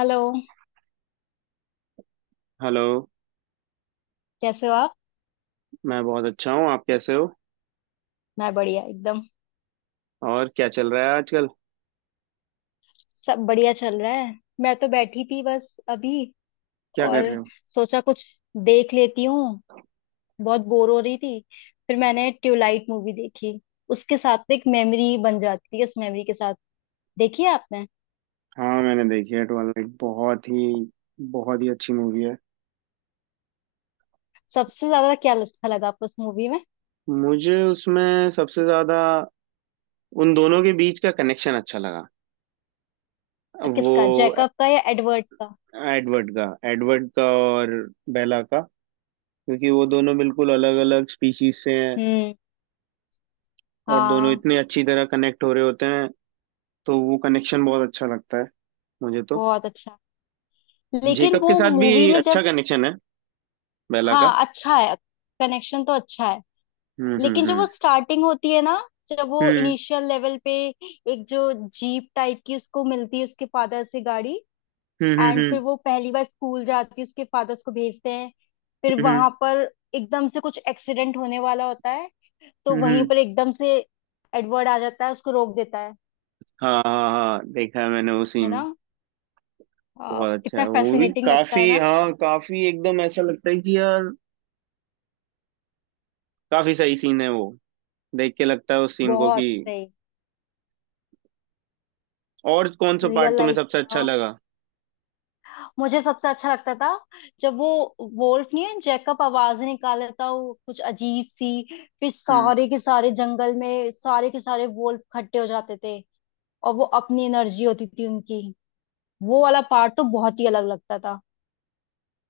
Hello. Hello. कैसे हो आप? मैं बहुत अच्छा हूँ। आप कैसे हो? मैं बढ़िया एकदम। और क्या चल रहा है आजकल? सब बढ़िया चल रहा है, मैं तो बैठी थी बस अभी क्या कर और रहे हो? सोचा कुछ देख लेती हूँ। बहुत बोर हो रही थी, फिर मैंने ट्यूबलाइट मूवी देखी। उसके साथ एक मेमोरी बन जाती है, उस मेमोरी के साथ। देखी है आपने? हाँ, मैंने देखी है ट्वेलाइट। बहुत ही अच्छी मूवी है। सबसे ज्यादा क्या अच्छा लगा आपको उस मूवी में? मुझे उसमें सबसे ज्यादा उन दोनों के बीच का कनेक्शन अच्छा लगा। वो किसका, जैकब का या एडवर्ड का? एडवर्ड का और बेला का। क्योंकि वो दोनों बिल्कुल अलग अलग स्पीशीज से हैं। हम्म। और दोनों हाँ। इतने अच्छी तरह कनेक्ट हो रहे होते हैं, तो वो कनेक्शन बहुत अच्छा लगता है मुझे तो। बहुत अच्छा। लेकिन जेकब वो के साथ भी मूवी में अच्छा जब कनेक्शन है बेला का। हाँ अच्छा है, कनेक्शन तो अच्छा है। हम्म, हम्म, लेकिन जब हम्म, वो स्टार्टिंग होती है ना, जब वो हम्म, इनिशियल लेवल पे एक जो जीप टाइप की उसको मिलती है उसके फादर से गाड़ी। हम्म, एंड फिर हम्म, वो पहली बार स्कूल जाती है, उसके फादर उसको भेजते हैं। फिर हम्म, हम्म, वहां पर एकदम से कुछ एक्सीडेंट होने वाला होता है, तो हम्म, हम्म। वहीं पर एकदम से एडवर्ड आ जाता है, उसको रोक देता है। हाँ हाँ हाँ, देखा है मैंने वो है सीन। ना? बहुत अच्छा कितना है वो भी, फैसिनेटिंग लगता काफी, है ना। हाँ, काफी। एकदम ऐसा लगता है कि यार काफी सही सीन है वो। देख के लगता है उस सीन को बहुत कि। सही। और कौन सा पार्ट रियल तुम्हें लाइफ सबसे में अच्छा हो। लगा? मुझे सबसे अच्छा लगता था जब वो वोल्फ नहीं है, जैकब आवाज निकाल था वो कुछ अजीब सी, फिर हम्म। सारे के सारे जंगल में सारे के सारे वोल्फ इकट्ठे हो जाते थे और वो अपनी एनर्जी होती थी उनकी। वो वाला पार्ट तो बहुत ही अलग लगता था।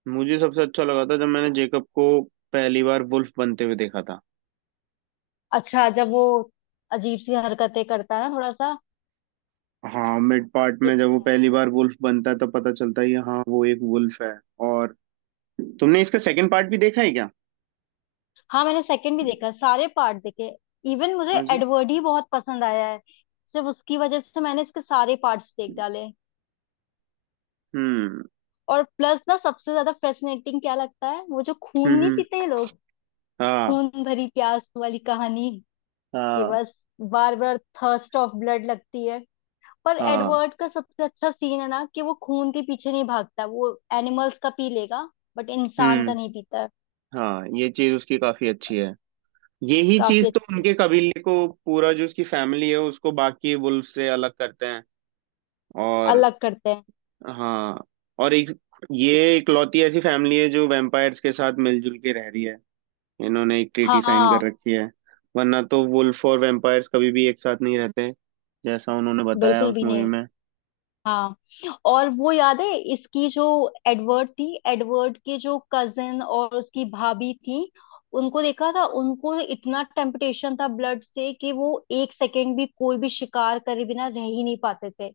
मुझे सबसे अच्छा लगा था जब मैंने जेकब को पहली बार वुल्फ बनते हुए देखा था। अच्छा जब वो अजीब सी हरकतें करता है ना, थोड़ा सा। हाँ, मिड पार्ट ये में तो जब वो है। पहली बार वुल्फ बनता है तो पता चलता है कि हाँ वो एक वुल्फ है। और तुमने इसका सेकंड पार्ट भी देखा है क्या? हाँ मैंने सेकंड भी देखा, सारे पार्ट देखे। इवन मुझे हाँ जी। एडवर्ड ही बहुत पसंद आया है। सिर्फ उसकी वजह से मैंने इसके सारे पार्ट्स देख डाले। हम्म, और प्लस ना सबसे ज्यादा फैसिनेटिंग क्या लगता है, वो जो खून हम्म, नहीं पीते हैं लोग, हाँ खून भरी प्यास वाली कहानी, कि हाँ बस बार बार थर्स्ट ऑफ ब्लड लगती है। पर हाँ। एडवर्ड का सबसे अच्छा सीन है ना, कि वो खून के पीछे नहीं भागता, वो एनिमल्स का पी लेगा बट इंसान का हम्म। नहीं पीता है। हाँ, ये चीज उसकी काफी अच्छी है। यही काफी चीज तो अच्छी है। उनके कबीले को, पूरा जो उसकी फैमिली है उसको, बाकी वुल्फ से अलग करते हैं। और अलग करते हैं। हाँ। और एक, ये इकलौती ऐसी फैमिली है जो वैम्पायर्स के साथ मिलजुल के रह रही है। इन्होंने एक ट्रीटी साइन हाँ। कर रखी है। वरना तो वुल्फ और वैम्पायर्स कभी भी एक साथ नहीं रहते, जैसा उन्होंने बताया बिल्कुल उस भी मूवी नहीं। में। हाँ। और वो याद है इसकी जो एडवर्ड थी, एडवर्ड के जो कजिन और उसकी भाभी थी, उनको देखा था? उनको इतना टेम्पटेशन था ब्लड से कि वो एक सेकेंड भी कोई भी शिकार करे बिना रह ही नहीं पाते थे।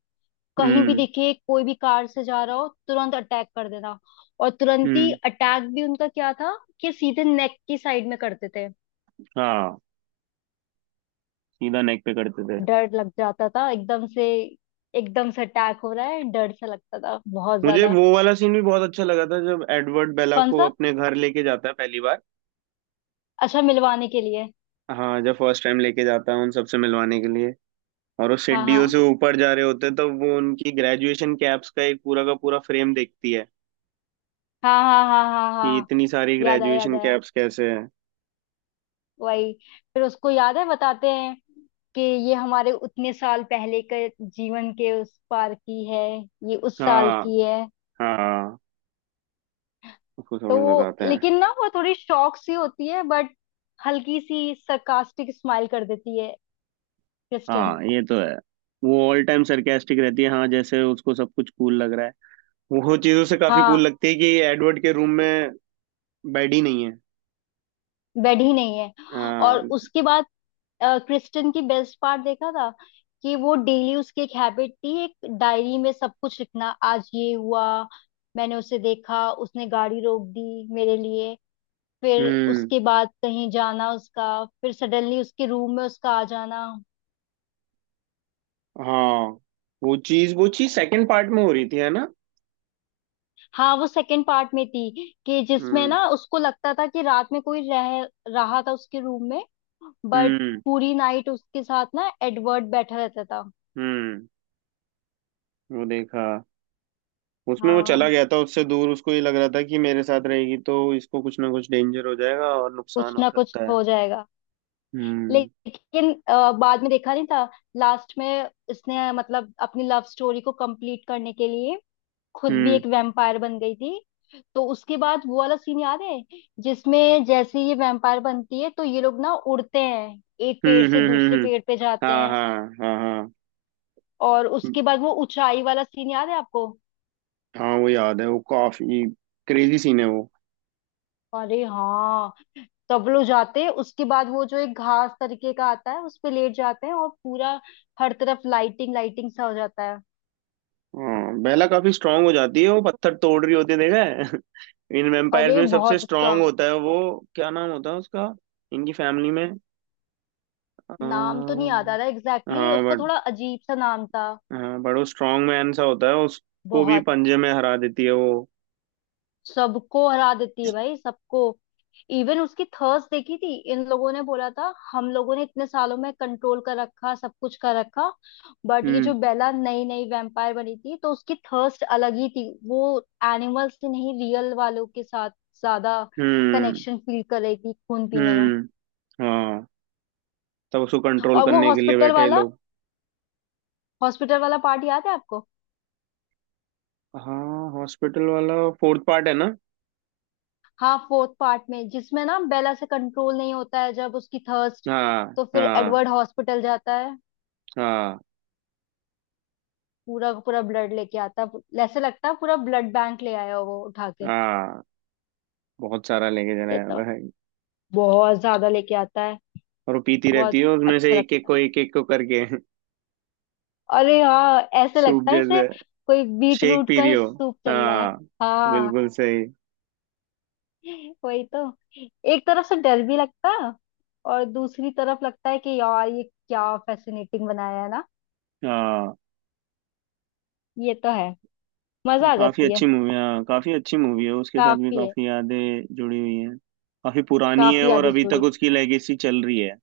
कहीं भी हम्म, देखे कोई भी कार से जा रहा हो, तुरंत अटैक कर देना। और तुरंत ही हम्म। अटैक भी उनका क्या था, कि सीधे नेक की साइड में करते थे। हाँ, सीधा नेक पे करते थे। डर लग जाता था एकदम से, एकदम से अटैक हो रहा है, डर सा लगता था बहुत मुझे ज्यादा। वो वाला सीन भी बहुत अच्छा लगा था जब एडवर्ड बेला कौन को सा? अपने घर लेके जाता है पहली बार। अच्छा, मिलवाने के लिए। हाँ, जब फर्स्ट टाइम लेके जाता है उन सबसे मिलवाने के लिए। और वो हाँ सीढ़ियों हाँ से ऊपर जा रहे होते हैं तो वो उनकी ग्रेजुएशन कैप्स का एक पूरा का पूरा फ्रेम देखती है हाँ हाँ हाँ हाँ कि हाँ। इतनी सारी याद आया, याद ग्रेजुएशन आया। कैप्स कैसे हैं। वही। फिर उसको याद है बताते हैं कि ये हमारे उतने साल पहले के जीवन के उस पार की है, ये उस साल हाँ की है। हाँ, उसको सब तो कुछ वो बताते हैं। लेकिन ना, वो थोड़ी शॉक सी होती है बट हल्की सी sarcastic स्माइल कर देती है क्रिस्टन। हाँ, ये तो है। वो ऑल टाइम सरकास्टिक रहती है। हाँ, जैसे उसको सब कुछ कूल लग रहा है। वो चीजों से काफी कूल हाँ। लगती है कि एडवर्ड के रूम में बेड ही नहीं है। बेड ही नहीं है। और हाँ। उसके बाद क्रिस्टन की बेस्ट पार्ट देखा था कि वो डेली उसकी एक हैबिट थी एक डायरी में सब कुछ लिखना, आज ये हुआ, मैंने उसे देखा, उसने गाड़ी रोक दी मेरे लिए, फिर हम्म। उसके बाद कहीं जाना उसका, फिर सडनली उसके रूम में उसका आ जाना। हाँ, वो चीज सेकंड पार्ट में हो रही थी है ना? हाँ वो सेकंड पार्ट में थी, कि जिसमें हम्म, ना उसको लगता था कि रात में कोई रह रहा था उसके रूम में, बट हम्म, पूरी नाइट उसके साथ ना एडवर्ड बैठा रहता था। हम्म। वो देखा, उसमें वो हाँ। चला गया था उससे दूर। उसको ये लग रहा था कि मेरे साथ रहेगी तो इसको कुछ ना कुछ डेंजर हो जाएगा और कुछ नुकसान हो ना कुछ सकता है। हो जाएगा। हम्म, लेकिन बाद में देखा नहीं था। लास्ट में इसने मतलब अपनी लव स्टोरी को कंप्लीट करने के लिए खुद भी हम्म, एक वैम्पायर बन गई थी। तो उसके बाद वो वाला सीन याद है, जिसमें जैसे ये वैम्पायर बनती है, तो ये लोग ना उड़ते हैं, एक हम्म, पेड़ से हम्म, हम्म, दूसरे पेड़ पे जाते हाँ हैं। हाँ हाँ हाँ। और उसके बाद वो ऊंचाई वाला सीन याद है आपको? हाँ वो याद है, वो काफी क्रेजी सीन है वो। अरे हाँ। तब लोग जाते हैं, उसके बाद वो जो एक घास तरीके का आता है उस पे लेट जाते हैं और पूरा हर तरफ लाइटिंग लाइटिंग सा हो जाता है। हाँ, बेला काफी स्ट्रांग हो जाती है। वो पत्थर तोड़ रही होती है, देखा है। इन वेम्पायर्स अरे में सबसे बहुत। स्ट्रांग होता है वो। क्या नाम होता है उसका इनकी फैमिली में? नाम तो नहीं याद आ हाँ, रहा एग्जैक्टली, हाँ उसका थोड़ा बट, अजीब सा नाम था। हाँ बट वो स्ट्रॉन्ग मैन सा होता है। उसको भी बहुत। पंजे में हरा देती है वो। सबको हरा देती है भाई, सबको। इवन उसकी थर्स देखी थी, इन लोगों ने बोला था हम लोगों ने इतने सालों में कंट्रोल कर रखा, सब कुछ कर रखा, बट ये जो हम्म, बेला नई नई वैम्पायर बनी थी तो उसकी थर्स्ट अलग ही थी। वो एनिमल्स से नहीं, रियल वालों के साथ ज्यादा हम्म, कनेक्शन फील कर रही थी खून पीने में। हम्म। हाँ, तब उसको कंट्रोल और वो करने के लिए हॉस्पिटल बैठे हैं वाला, लोग। हॉस्पिटल वाला पार्ट याद है आपको? हाँ, हॉस्पिटल वाला। फोर्थ पार्ट है ना? हाँ फोर्थ पार्ट में जिसमें ना बेला से कंट्रोल नहीं होता है जब उसकी थर्स्ट। हाँ तो फिर हाँ एडवर्ड हॉस्पिटल जाता है, हाँ पूरा का पूरा ब्लड लेके आता है, ऐसे लगता है पूरा ब्लड बैंक ले आया हो वो उठा के। हाँ। बहुत सारा लेके चला ये तो जाता है। बहुत ज्यादा लेके आता है। और वो पीती रहती बहुत है उसमें अच्छा से एक एक लगता है। को, एक एक को करके। अरे हाँ, ऐसे सूप लगता है जैसे जैसे कोई बीट शेक रूट पी रही का हो। सूप चल रहा है। हाँ, हाँ बिल्कुल सही। वही तो। एक तरफ से डर भी लगता है और दूसरी तरफ लगता है कि यार ये क्या फैसिनेटिंग बनाया है ना। हाँ, ये तो है। मजा आ काफी जाती है। अच्छी मूवी। हाँ, काफी अच्छी मूवी है। उसके साथ भी काफी है, काफी यादें जुड़ी हुई हैं। काफी पुरानी है काफी और यादें अभी तक जुड़ी। उसकी लेगेसी चल रही है।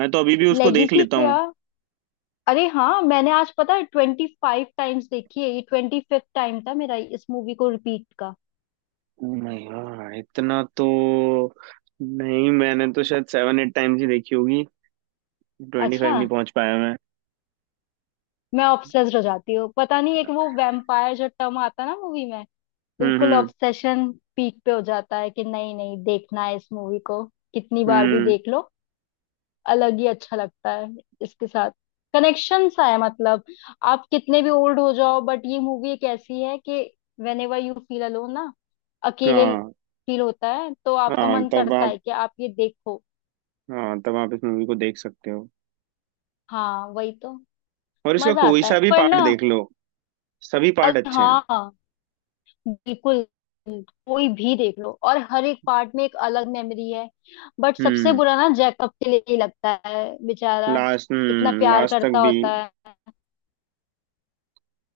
मैं तो अभी भी उसको देख लेगेसी लेता क्या? हूँ। अरे हाँ, मैंने आज पता है 25 टाइम्स देखी है, ये 25th टाइम था मेरा इस मूवी को रिपीट का। नहीं यार, इतना तो नहीं। मैंने तो शायद 7-8 टाइम्स ही देखी होगी। ट्वेंटी अच्छा। फाइव नहीं पहुंच पाया मैं। मैं ऑब्सेस्ड हो जाती हूँ, पता नहीं एक वो वैम्पायर जो टर्म आता है ना मूवी में, हम्म, बिल्कुल हम्म, ऑब्सेशन पीक पे हो जाता है कि नहीं नहीं देखना है इस मूवी को, कितनी बार भी हम्म। देख लो अलग ही अच्छा लगता है। इसके साथ कनेक्शन सा है मतलब, आप कितने भी ओल्ड हो जाओ बट ये मूवी एक ऐसी है कि whenever you feel alone ना, अकेले हाँ फील होता है तो आपका हाँ मन तब करता आप है कि आप ये देखो। हाँ तब आप इस मूवी को देख सकते हो। हाँ वही तो। और इसका मजा कोई आता सा है भी पर पार्ट ना। देख लो। सभी पार्ट अरे अच्छे हैं। हाँ, बिल्कुल। कोई भी देख लो, और हर एक पार्ट में एक अलग मेमोरी है। बट सबसे हम्म। बुरा ना जैकब के लिए ही लगता है, बेचारा लास्ट, इतना प्यार लास्ट तक करता भी होता है,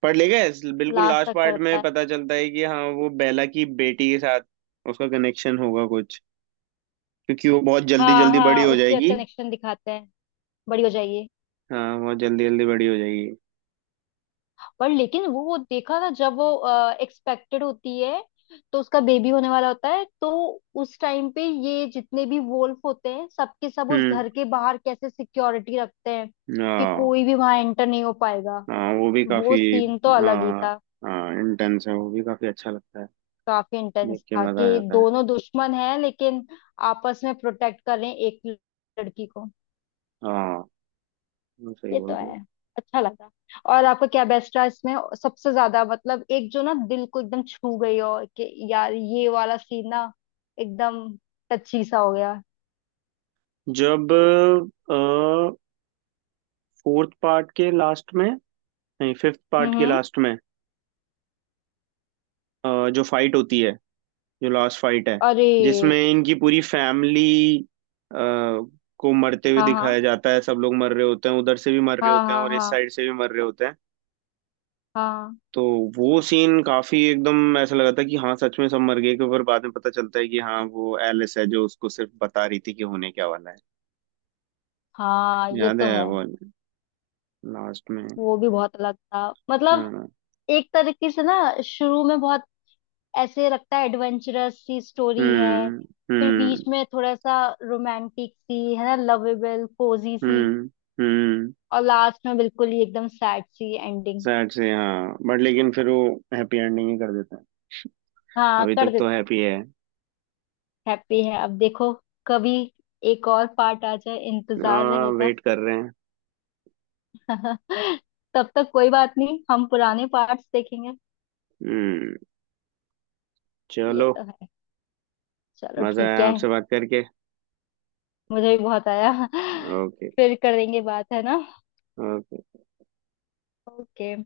पढ़ ले गए। बिल्कुल लास्ट लास्ट तक पार्ट करता में है। पता चलता है कि हाँ वो बेला की बेटी के साथ उसका कनेक्शन होगा कुछ। क्योंकि वो बहुत जल्दी हाँ जल्दी बड़ी हाँ, हो उसके जाएगी। कनेक्शन दिखाते हैं, बड़ी हो जाइए। हाँ, बहुत जल्दी जल्दी बड़ी हो जाएगी। पर लेकिन वो देखा ना, जब वो एक्सपेक्टेड होती है तो उसका बेबी होने वाला होता है, तो उस टाइम पे ये जितने भी वोल्फ होते हैं सबके सब उस हम्म। घर के बाहर कैसे सिक्योरिटी रखते हैं कि हाँ कोई भी वहां एंटर नहीं हो पाएगा। हाँ, वो भी वो काफी। सीन तो अलग ही हाँ था। हाँ, इंटेंस है, वो भी काफी अच्छा लगता है। काफी इंटेंस देख के था मजा आ कि जाता है। दोनों दुश्मन हैं लेकिन आपस में प्रोटेक्ट कर रहे हैं एक लड़की को। हाँ, वो सही ये तो बोल रहे हो। है, अच्छा लगा। और आपका क्या बेस्ट रहा इसमें, सबसे ज्यादा? मतलब एक जो ना दिल को एकदम छू गई हो कि यार ये वाला सीन ना, एकदम टची सा हो गया। जब फोर्थ पार्ट के लास्ट में, नहीं, फिफ्थ पार्ट हम्म के हम्म। लास्ट में, जो फाइट होती है, जो लास्ट फाइट है, अरे जिसमें इनकी पूरी फैमिली को मरते हुए हाँ हाँ दिखाया जाता है। सब लोग मर रहे होते हैं, उधर से भी मर रहे हाँ होते हैं हाँ और इस हाँ साइड से भी मर रहे होते हैं। हाँ तो वो सीन काफी एकदम ऐसा लगा था कि हाँ सच में सब मर गए, के ऊपर बाद में पता चलता है कि हाँ वो एलिस है जो उसको सिर्फ बता रही थी कि होने क्या वाला है। हाँ। ये याद तो है है। वो, लास्ट में? वो भी बहुत अलग था मतलब, हाँ। एक तरीके से ना, शुरू में बहुत ऐसे लगता है एडवेंचरस सी स्टोरी है, हम्म, फिर हम्म, बीच में थोड़ा सा रोमांटिक सी है ना, लवेबल कोजी सी, हम्म, हम्म। और लास्ट में बिल्कुल ही एकदम सैड सी एंडिंग। सैड से हाँ, बट लेकिन फिर वो हैप्पी एंडिंग ही कर देता है। हाँ अभी कर तक तो देते। हैप्पी है। हैप्पी है, अब देखो कभी एक और पार्ट आ जाए, इंतजार हाँ, रहेगा। वेट कर रहे हैं। तब तक कोई बात नहीं, हम पुराने पार्ट्स देखेंगे। हम्म। ये चलो। तो है। चलो मजा ठीक आया है। आपसे बात करके। मुझे भी बहुत आया। ओके। फिर करेंगे बात, है ना? ओके। ओके।